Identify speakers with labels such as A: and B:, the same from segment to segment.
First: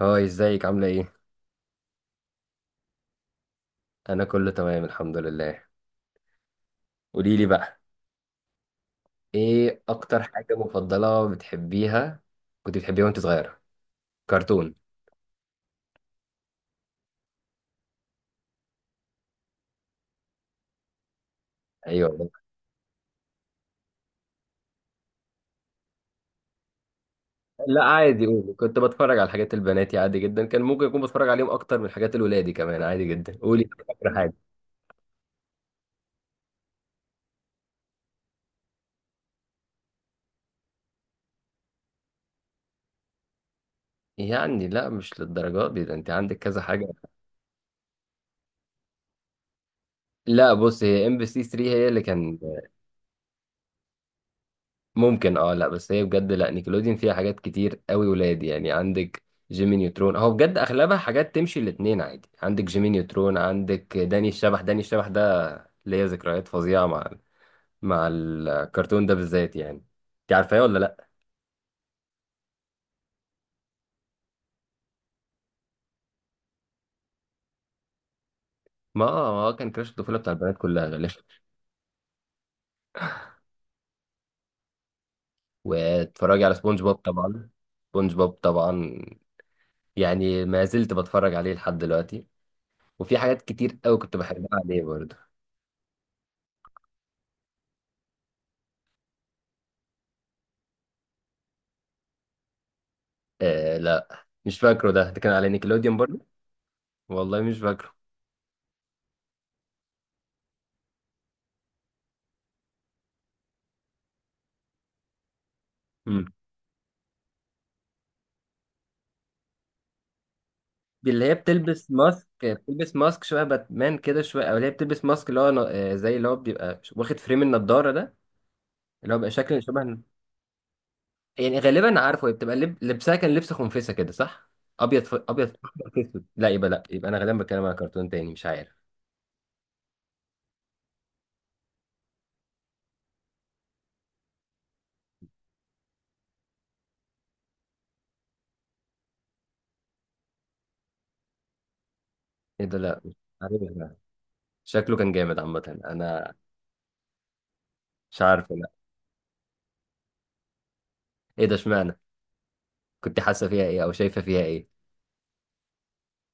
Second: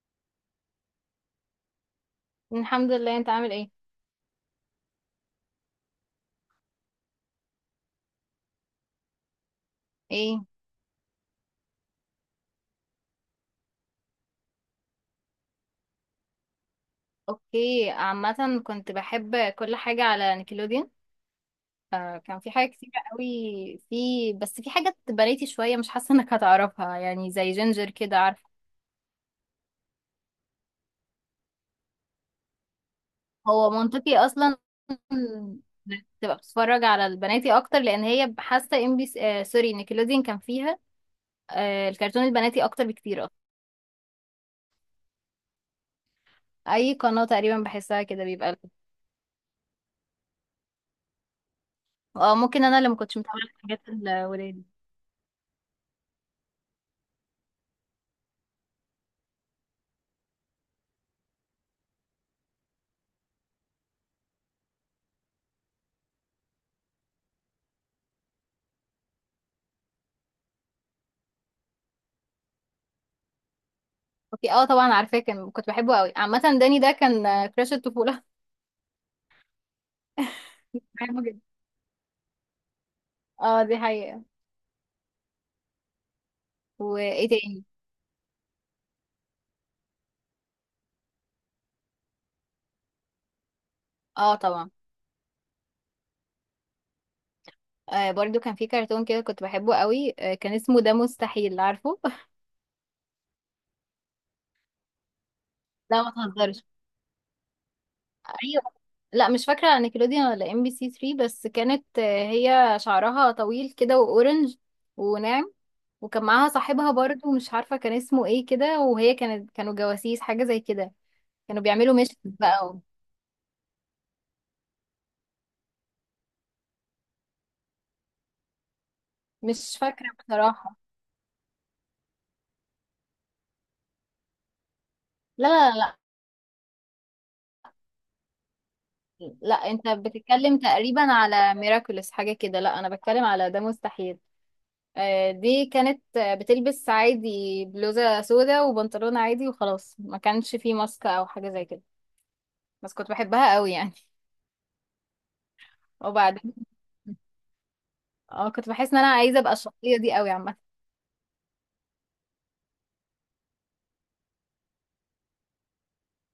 A: هاي ازيك عاملة ايه؟
B: الحمد لله، انت عامل ايه؟
A: انا كله تمام الحمد لله. قولي لي بقى ايه اكتر
B: ايه؟
A: حاجة مفضلة بتحبيها، كنت بتحبيها وانت صغيرة؟ كرتون.
B: اوكي، عامة كنت بحب كل حاجة على نيكلوديون.
A: ايوه،
B: كان في حاجة كتيرة قوي. في حاجة بناتي شوية، مش حاسة انك هتعرفها، يعني زي
A: لا
B: جينجر كده،
A: عادي
B: عارفة.
A: قولي، كنت بتفرج على حاجات البنات عادي جدا، كان ممكن اكون بتفرج عليهم اكتر من حاجات الولادي كمان عادي جدا. قولي
B: هو
A: اكتر
B: منطقي
A: حاجة.
B: اصلا انك تبقى بتتفرج على البناتي اكتر، لان هي حاسة ام بي آه سوري نيكلوديون كان فيها الكرتون البناتي اكتر بكتير اصلا.
A: يعني لا مش للدرجات دي، ده انت عندك كذا حاجة.
B: اي قناة تقريبا بحسها كده بيبقى.
A: لا بص، هي ام بي سي 3 هي اللي
B: اه،
A: كان.
B: ممكن انا اللي ما كنتش متابعة الحاجات الولاد.
A: ممكن، اه لا بس هي بجد، لا نيكلوديون فيها حاجات كتير قوي ولاد يعني. عندك جيمي نيوترون، هو بجد اغلبها حاجات تمشي الاتنين عادي. عندك جيمي نيوترون، عندك داني الشبح. داني الشبح ده ليا ذكريات فظيعة مع الكرتون ده بالذات يعني. انت عارفاه ولا لا؟
B: اوكي، اه، طبعا عارفاه، كنت بحبه قوي. عامة داني ده كان كراش الطفولة.
A: ما آه، ما هو كان كراش الطفولة بتاع البنات كلها
B: كنت
A: غالبا.
B: بحبه جدا. اه، دي حقيقة.
A: واتفرجي على سبونج بوب
B: وايه
A: طبعا.
B: تاني؟
A: سبونج بوب طبعا، يعني ما زلت بتفرج عليه لحد دلوقتي، وفي حاجات كتير قوي كنت
B: اه
A: بحبها
B: طبعا.
A: عليه برضه.
B: آه، برضو كان في كرتون كده كنت بحبه قوي، كان اسمه ده مستحيل عارفه.
A: آه لا مش فاكره ده، ده كان على نيكلوديون
B: لا،
A: برضه.
B: ما تهزرش.
A: والله مش فاكره.
B: ايوه. لا، مش فاكرة على نيكلوديان ولا ام بي سي 3. بس كانت هي شعرها طويل كده واورنج وناعم، وكان
A: امم
B: معاها صاحبها برضو، مش عارفة كان اسمه ايه كده. وهي كانوا جواسيس حاجة زي كده.
A: دي اللي هي
B: كانوا
A: بتلبس
B: بيعملوا مش
A: ماسك،
B: بقى
A: بتلبس ماسك شويه باتمان كده، شويه او اللي هي بتلبس ماسك اللي هو زي اللي هو بيبقى واخد فريم النضاره ده، اللي هو بيبقى شكل
B: مش
A: شبه.
B: فاكرة بصراحة.
A: يعني غالبا عارفه هي بتبقى لبسها كان لبس خنفسه كده صح؟ ابيض ابيض في
B: لا لا
A: احمر
B: لا.
A: في اسود. لا يبقى، انا غالبا بتكلم على كرتون تاني مش عارف.
B: لا، انت بتتكلم تقريبا على ميراكولس حاجة كده. لا، انا بتكلم على ده مستحيل. دي كانت بتلبس عادي بلوزة سودا وبنطلون عادي وخلاص، ما كانش فيه ماسك او حاجة زي كده.
A: ايه ده،
B: بس
A: لا
B: كنت
A: مش عارف
B: بحبها قوي يعني.
A: ده. شكله كان جامد عامه، انا
B: وبعدين.
A: مش
B: اه،
A: عارف
B: كنت
A: لا.
B: بحس ان انا عايزة ابقى الشخصية دي قوي عامة.
A: ايه ده، اشمعنى؟ كنت حاسه فيها ايه او شايفه فيها ايه؟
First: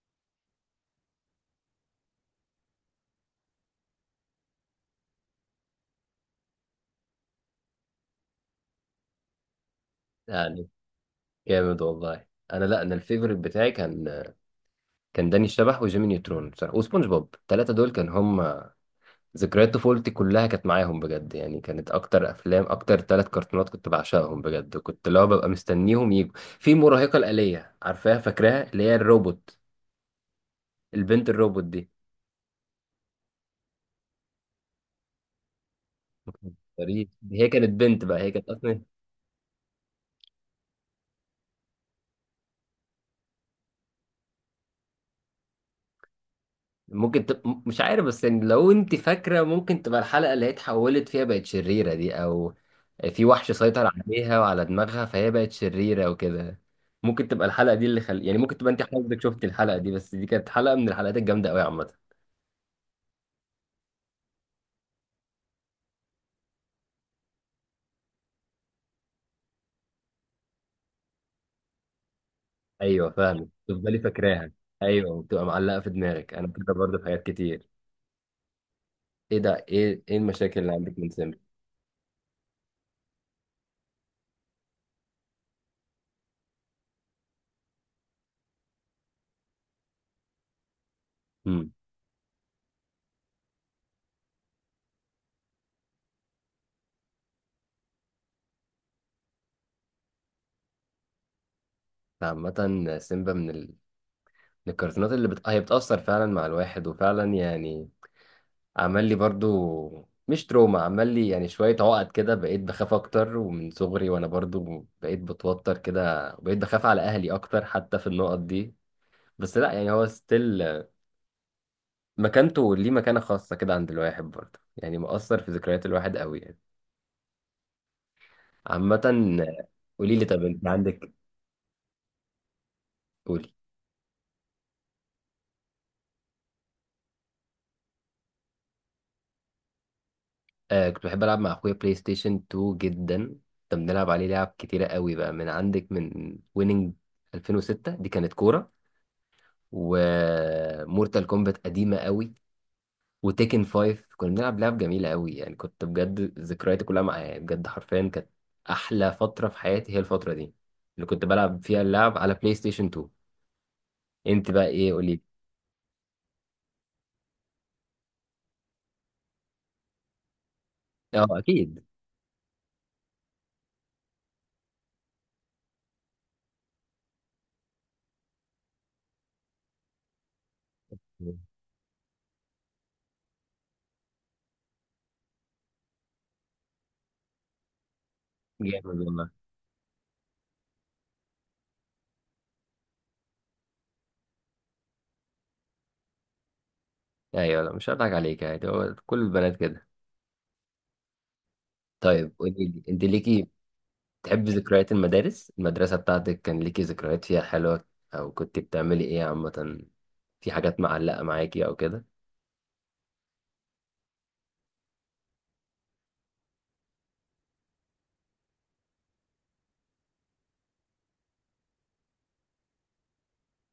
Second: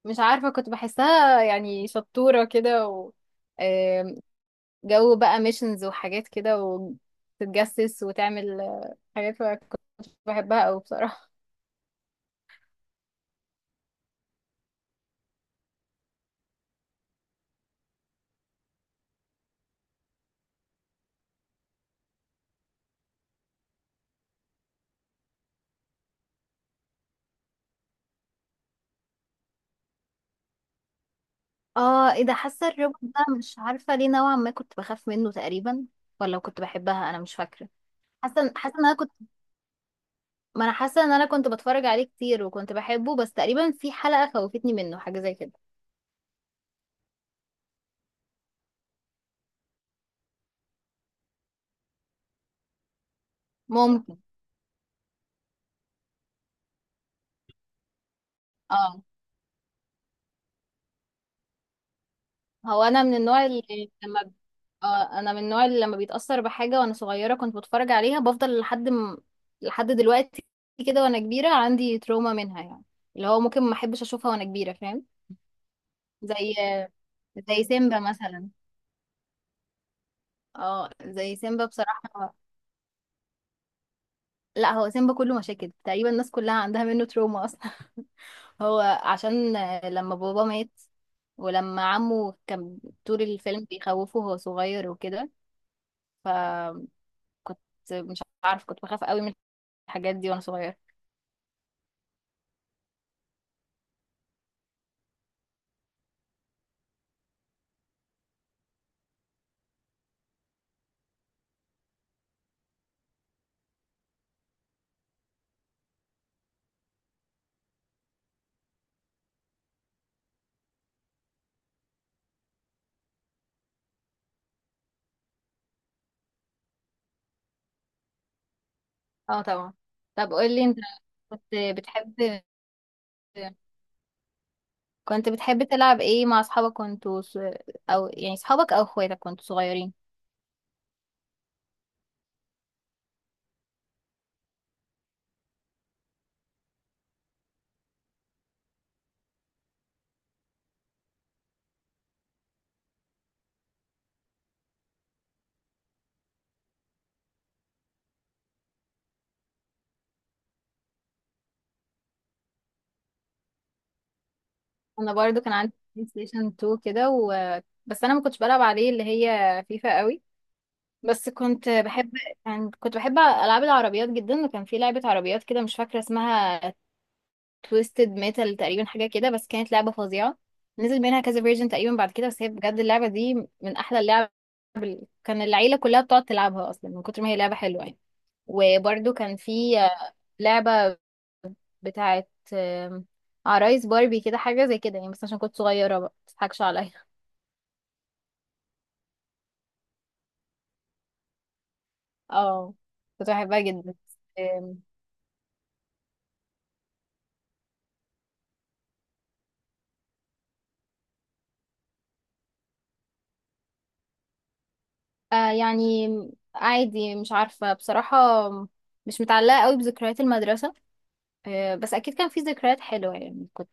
B: مش عارفة كنت بحسها يعني شطورة كده و آم، جو بقى ميشنز وحاجات كده وتتجسس وتعمل حاجات. كنت بحبها
A: يعني
B: قوي بصراحة.
A: جامد والله. انا، لا انا الفيفوريت بتاعي كان، داني الشبح وجيمي نيوترون بصراحة وسبونج بوب. الثلاثة دول كان هم ذكريات طفولتي كلها، كانت معاهم بجد يعني. كانت أكتر أفلام، أكتر ثلاث كرتونات كنت بعشقهم بجد، وكنت اللي هو ببقى مستنيهم يجوا. في مراهقة الآلية، عارفاها؟ فاكراها اللي هي الروبوت، البنت الروبوت دي؟
B: اه، ايه ده؟ حاسه الروبوت ده مش عارفه ليه نوعا ما كنت بخاف منه تقريبا، ولا
A: مكنتش،
B: كنت بحبها، انا مش
A: هي
B: فاكره.
A: كانت بنت بقى، هي كانت
B: حاسه
A: أصلا.
B: ان انا كنت، ما انا حاسه ان انا كنت بتفرج عليه كتير وكنت بحبه، بس تقريبا في حلقه خوفتني منه حاجه زي كده.
A: ممكن مش عارف بس يعني لو انت فاكره ممكن تبقى الحلقه اللي هي اتحولت فيها بقت شريره دي، او في وحش سيطر
B: ممكن،
A: عليها وعلى دماغها فهي بقت شريره وكده. ممكن تبقى الحلقه دي اللي يعني ممكن تبقى انت
B: اه.
A: حضرتك شفت الحلقه دي، بس دي كانت حلقه من الحلقات الجامده قوي عامه.
B: هو انا من النوع اللي لما ب- اه انا من النوع اللي لما بيتاثر بحاجه وانا صغيره كنت بتفرج عليها، بفضل لحد دلوقتي كده. وانا كبيره عندي تروما منها يعني،
A: ايوه
B: اللي هو
A: فاهم،
B: ممكن ما
A: تفضلي
B: احبش اشوفها وانا
A: فاكراها.
B: كبيره، فاهم.
A: ايوه، وبتبقى معلقه في دماغك. انا
B: زي
A: كده برضه في حاجات
B: زي
A: كتير.
B: سيمبا مثلا.
A: ايه ده، ايه ايه المشاكل اللي
B: اه،
A: عندك من
B: زي
A: سيمبا؟
B: سيمبا بصراحة. لا، هو سيمبا كله مشاكل تقريبا، الناس كلها عندها منه تروما اصلا. هو عشان لما بابا مات،
A: امم
B: ولما عمه كان طول الفيلم بيخوفه وهو صغير وكده، فمش عارف، كنت بخاف قوي من الحاجات دي وانا صغير.
A: عامه سيمبا من الكرتونات هي بتاثر فعلا مع الواحد، وفعلا يعني عمل لي برضو مش تروما، عمل لي يعني شوية عقد كده. بقيت بخاف أكتر، ومن صغري وأنا برضو بقيت بتوتر كده، وبقيت بخاف على أهلي أكتر حتى في النقط دي. بس لا يعني، هو ستيل مكانته ليه مكانة خاصة كده عند الواحد برضو، يعني مؤثر في ذكريات الواحد قوي يعني. عامة
B: اه طبعا.
A: قولي لي،
B: طب
A: طب
B: قول لي
A: أنت
B: انت،
A: عندك؟
B: كنت بتحب
A: قولي.
B: كنت بتحب تلعب ايه مع اصحابك، كنتوا او يعني اصحابك او اخواتك كنتوا صغيرين؟
A: كنت بحب ألعب مع أخويا بلاي ستيشن 2 جدا. كنا بنلعب عليه لعب كتيرة قوي بقى، من عندك من ويننج 2006، دي كانت كورة، ومورتال كومبات قديمة قوي، وتيكن فايف. كنا بنلعب لعب جميلة قوي يعني، كنت بجد ذكرياتي كلها معايا يعني، بجد حرفيا كانت أحلى فترة في حياتي هي الفترة دي، اللي كنت بلعب فيها اللعب على بلاي ستيشن 2. أنت بقى إيه،
B: انا
A: قولي.
B: برضو كان عندي بلاي ستيشن 2 كده بس انا ما كنتش بلعب عليه اللي هي فيفا قوي،
A: أه
B: بس كنت
A: أكيد.
B: بحب يعني كنت بحب العاب العربيات جدا. وكان في لعبة عربيات كده مش فاكرة اسمها، تويستد ميتال تقريبا حاجة كده، بس كانت لعبة فظيعة. نزل منها كذا فيرجن تقريبا بعد كده، بس هي بجد اللعبة دي من احلى اللعب. كان العيلة كلها بتقعد تلعبها اصلا من كتر ما هي لعبة حلوة يعني.
A: جامد
B: وبرضو
A: والله.
B: كان في لعبة بتاعت عرايس باربي كده حاجة زي كده يعني، بس عشان كنت صغيرة بقى متضحكش عليا.
A: أيوه، لا مش هضحك عليك، يعني هو كل البنات كده. طيب قولي
B: اه،
A: لي، أنت
B: كنت
A: ليكي،
B: بحبها جدا.
A: تحبي
B: آم،
A: ذكريات المدارس، المدرسة بتاعتك كان ليكي ذكريات فيها حلوة؟ أو كنت بتعملي إيه عامة، في حاجات معلقة معاكي أو كده؟
B: آه يعني عادي، مش عارفة بصراحة، مش متعلقة قوي بذكريات المدرسة. بس أكيد كان في ذكريات حلوة، يعني كنت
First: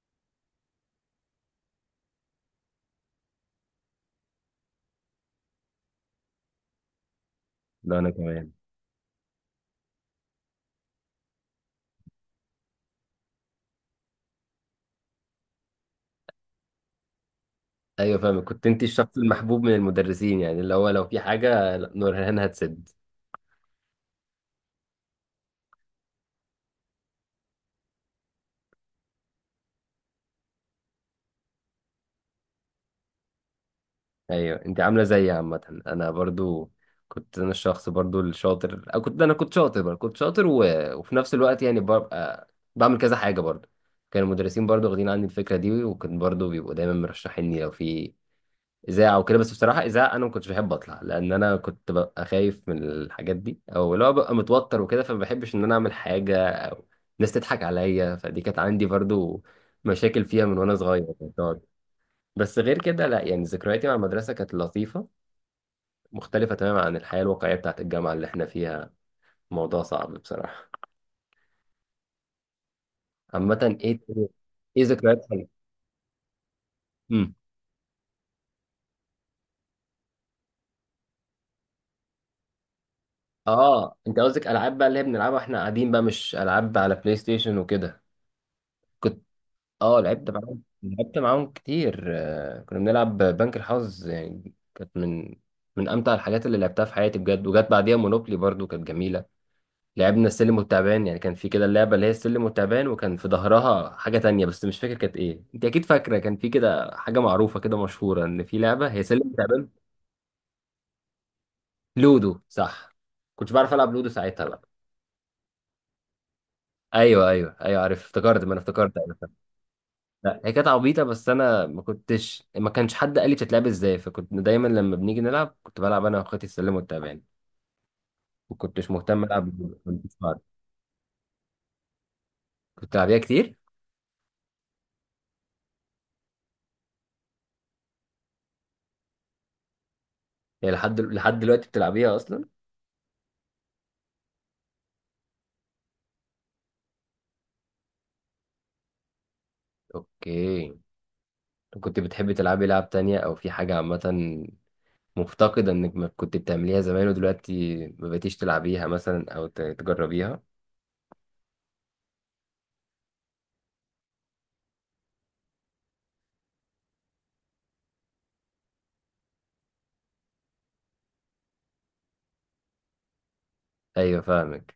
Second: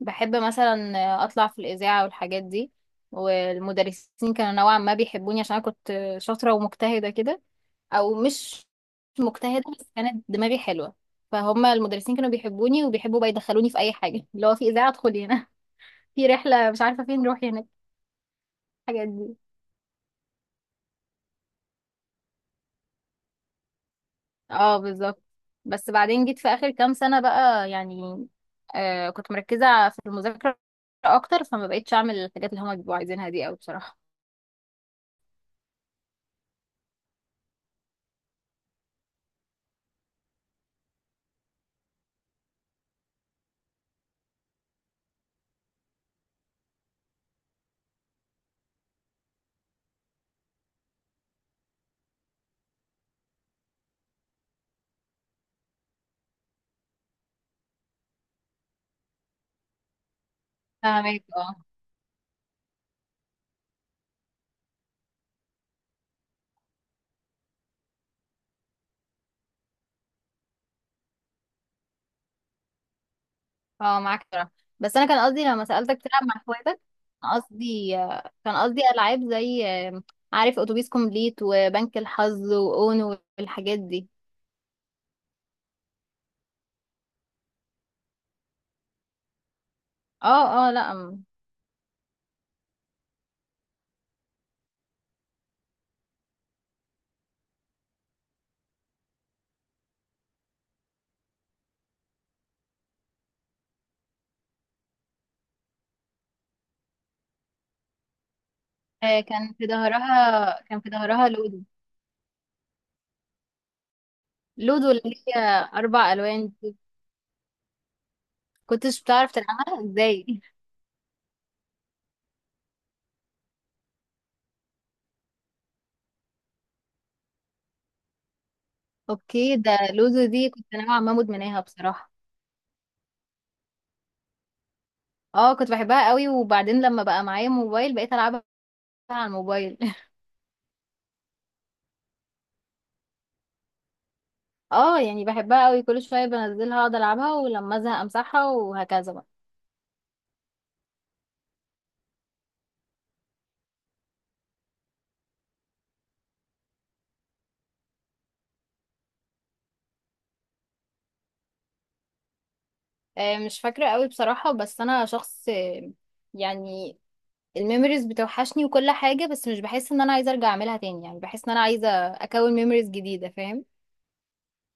B: بحب مثلا أطلع في الإذاعة والحاجات دي، والمدرسين كانوا نوعا ما بيحبوني عشان أنا كنت شاطرة ومجتهدة كده.
A: لا أنا
B: أو
A: كمان.
B: مش مجتهدة، بس كانت دماغي حلوة، فهم المدرسين كانوا بيحبوني وبيحبوا بقى يدخلوني في أي حاجة، اللي هو في إذاعة ادخلي هنا، في رحلة مش عارفة فين، روحي هناك.
A: ايوه فاهمك، كنت انت
B: الحاجات
A: الشخص
B: دي.
A: المحبوب من المدرسين، يعني اللي هو لو في حاجه، لا، نورهان هتسد.
B: اه، بالظبط. بس بعدين جيت في اخر كام سنة بقى يعني، كنت مركزة في المذاكرة اكتر، فما بقيتش اعمل الحاجات اللي هما بيبقوا عايزينها دي قوي بصراحة.
A: ايوه انت عامله زيي، عامه انا برضو كنت انا الشخص برضو الشاطر، أو كنت انا، كنت شاطر برضو. كنت شاطر، وفي نفس الوقت يعني ببقى بعمل كذا حاجه برضو. كان المدرسين برضو واخدين عني الفكره دي، وكان برضو بيبقوا دايما مرشحيني لو في اذاعه وكده. بس بصراحه اذاعه، انا ما كنتش بحب اطلع، لان انا كنت ببقى خايف من الحاجات دي، او لو ببقى متوتر وكده، فما بحبش ان انا اعمل حاجه او الناس تضحك عليا. فدي كانت عندي برضو مشاكل فيها من وانا صغير،
B: فاهمك،
A: كنت
B: اه.
A: أقعد. بس غير كده لا، يعني ذكرياتي مع المدرسه كانت لطيفه، مختلفه تماما عن الحياه الواقعيه بتاعت الجامعه اللي احنا فيها. موضوع صعب بصراحه. عامه ايه،
B: اه، معاك بصراحة.
A: ايه
B: بس انا كان
A: ذكريات
B: قصدي
A: حلوه.
B: لما سألتك تلعب مع اخواتك، كان
A: امم
B: قصدي آه، كان قصدي العاب زي، عارف، اتوبيس كومبليت وبنك الحظ واونو والحاجات
A: اه
B: دي.
A: انت قصدك العاب بقى اللي هي بنلعبها واحنا قاعدين بقى، مش العاب على بلاي ستيشن وكده. كنت، اه لعبت
B: اه
A: معاهم،
B: اه، لا،
A: كتير. كنا بنلعب بنك الحظ يعني، كانت من امتع الحاجات اللي لعبتها في حياتي بجد. وجت بعديها مونوبلي برضو كانت جميله. لعبنا السلم والتعبان يعني، كان في كده اللعبه اللي هي السلم والتعبان، وكان في ظهرها حاجه تانية بس مش فاكر كانت ايه. انت اكيد فاكره، كان في كده حاجه معروفه كده مشهوره ان في لعبه هي
B: آه،
A: سلم
B: كان في
A: وتعبان.
B: ظهرها كان في ظهرها لودو.
A: لودو صح. كنتش بعرف العب لودو ساعتها بقى.
B: لودو اللي هي اربع الوان دي.
A: ايوه ايوه ايوه عارف، افتكرت، ما انا افتكرت
B: كنتش
A: أيوه.
B: بتعرف تلعبها
A: لا
B: ازاي؟
A: هي كانت عبيطة، بس أنا ما كنتش، ما كانش حد قال لي بتتلعب إزاي، فكنت دايما لما بنيجي نلعب كنت بلعب أنا وأخواتي السلم والتعبان. ما كنتش مهتم
B: اوكي،
A: ألعب
B: ده
A: بالبنت
B: لوزو
A: بعض.
B: دي كنت نوعا ما مدمناها بصراحة.
A: كنت بتلعبيها كتير؟
B: اه، كنت بحبها قوي، وبعدين لما بقى معايا موبايل بقيت العبها على الموبايل.
A: يعني لحد دلوقتي بتلعبيها أصلا؟
B: اه يعني بحبها قوي، كل شوية بنزلها اقعد العبها، ولما ازهق امسحها وهكذا بقى.
A: أوكي. كنت بتحبي تلعبي لعب تانية، أو في حاجة عامة مفتقدة إنك ما كنت بتعمليها زمان ودلوقتي ما بقيتيش تلعبيها مثلا، أو تجربيها؟
B: مش فاكرة قوي بصراحة، بس انا شخص يعني الميموريز بتوحشني وكل حاجة، بس مش بحس ان انا عايزة ارجع اعملها تاني، يعني بحس ان انا عايزة اكون ميموريز جديدة، فاهم.
A: أيوة فاهمك.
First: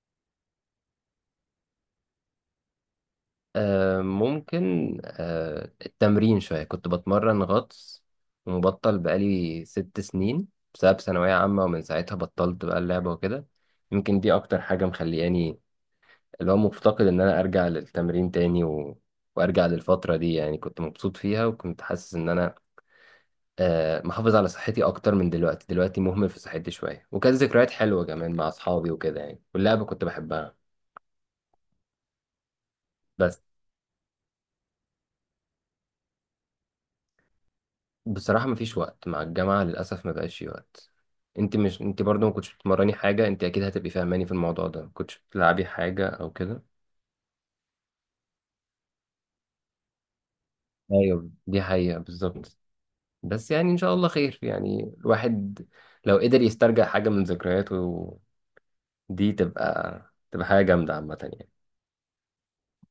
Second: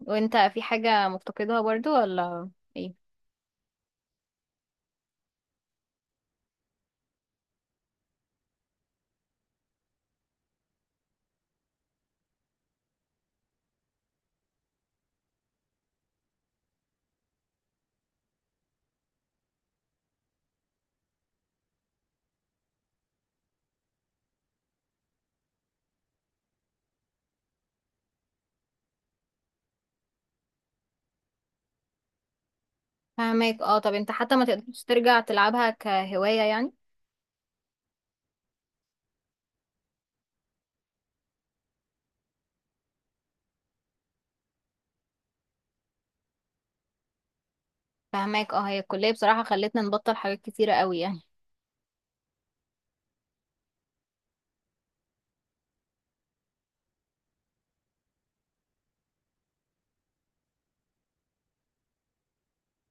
B: وانت في حاجة مفتقدها برضو ولا؟ ايه.
A: ممكن، التمرين شوية، كنت بتمرن غطس، ومبطل بقالي 6 سنين بسبب ثانوية عامة، ومن ساعتها بطلت بقى اللعبة وكده. يمكن دي أكتر حاجة مخلياني، اللي هو مفتقد إن أنا أرجع للتمرين تاني، وأرجع للفترة دي يعني، كنت مبسوط فيها وكنت حاسس إن أنا محافظ على صحتي أكتر من دلوقتي. دلوقتي مهمل في صحتي شوية، وكانت ذكريات حلوة كمان مع أصحابي وكده يعني، واللعبة كنت بحبها بس.
B: فاهمك، اه. طب انت حتى ما تقدرش ترجع تلعبها كهواية يعني؟
A: بصراحة مفيش وقت مع الجامعة للأسف، ما بقاش في وقت. انت مش، انت برضو ما كنتش بتمرني حاجة، انت اكيد هتبقي فاهماني في الموضوع ده، ما كنتش بتلعبي حاجة او كده؟
B: فهماك، اه. هي الكلية بصراحة خلتنا نبطل حاجات كتيرة قوي يعني.
A: ايوه دي حقيقة بالظبط. بس يعني ان شاء الله خير، يعني الواحد لو قدر يسترجع حاجة من ذكرياته دي، تبقى حاجة جامدة عامة يعني.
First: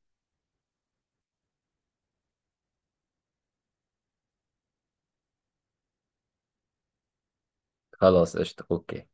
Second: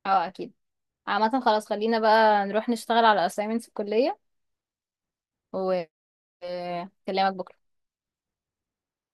B: اه، اكيد. عامة خلاص، خلينا بقى نروح نشتغل على assignments الكلية وكلامك بكرة.
A: خلاص قشطة، اوكي.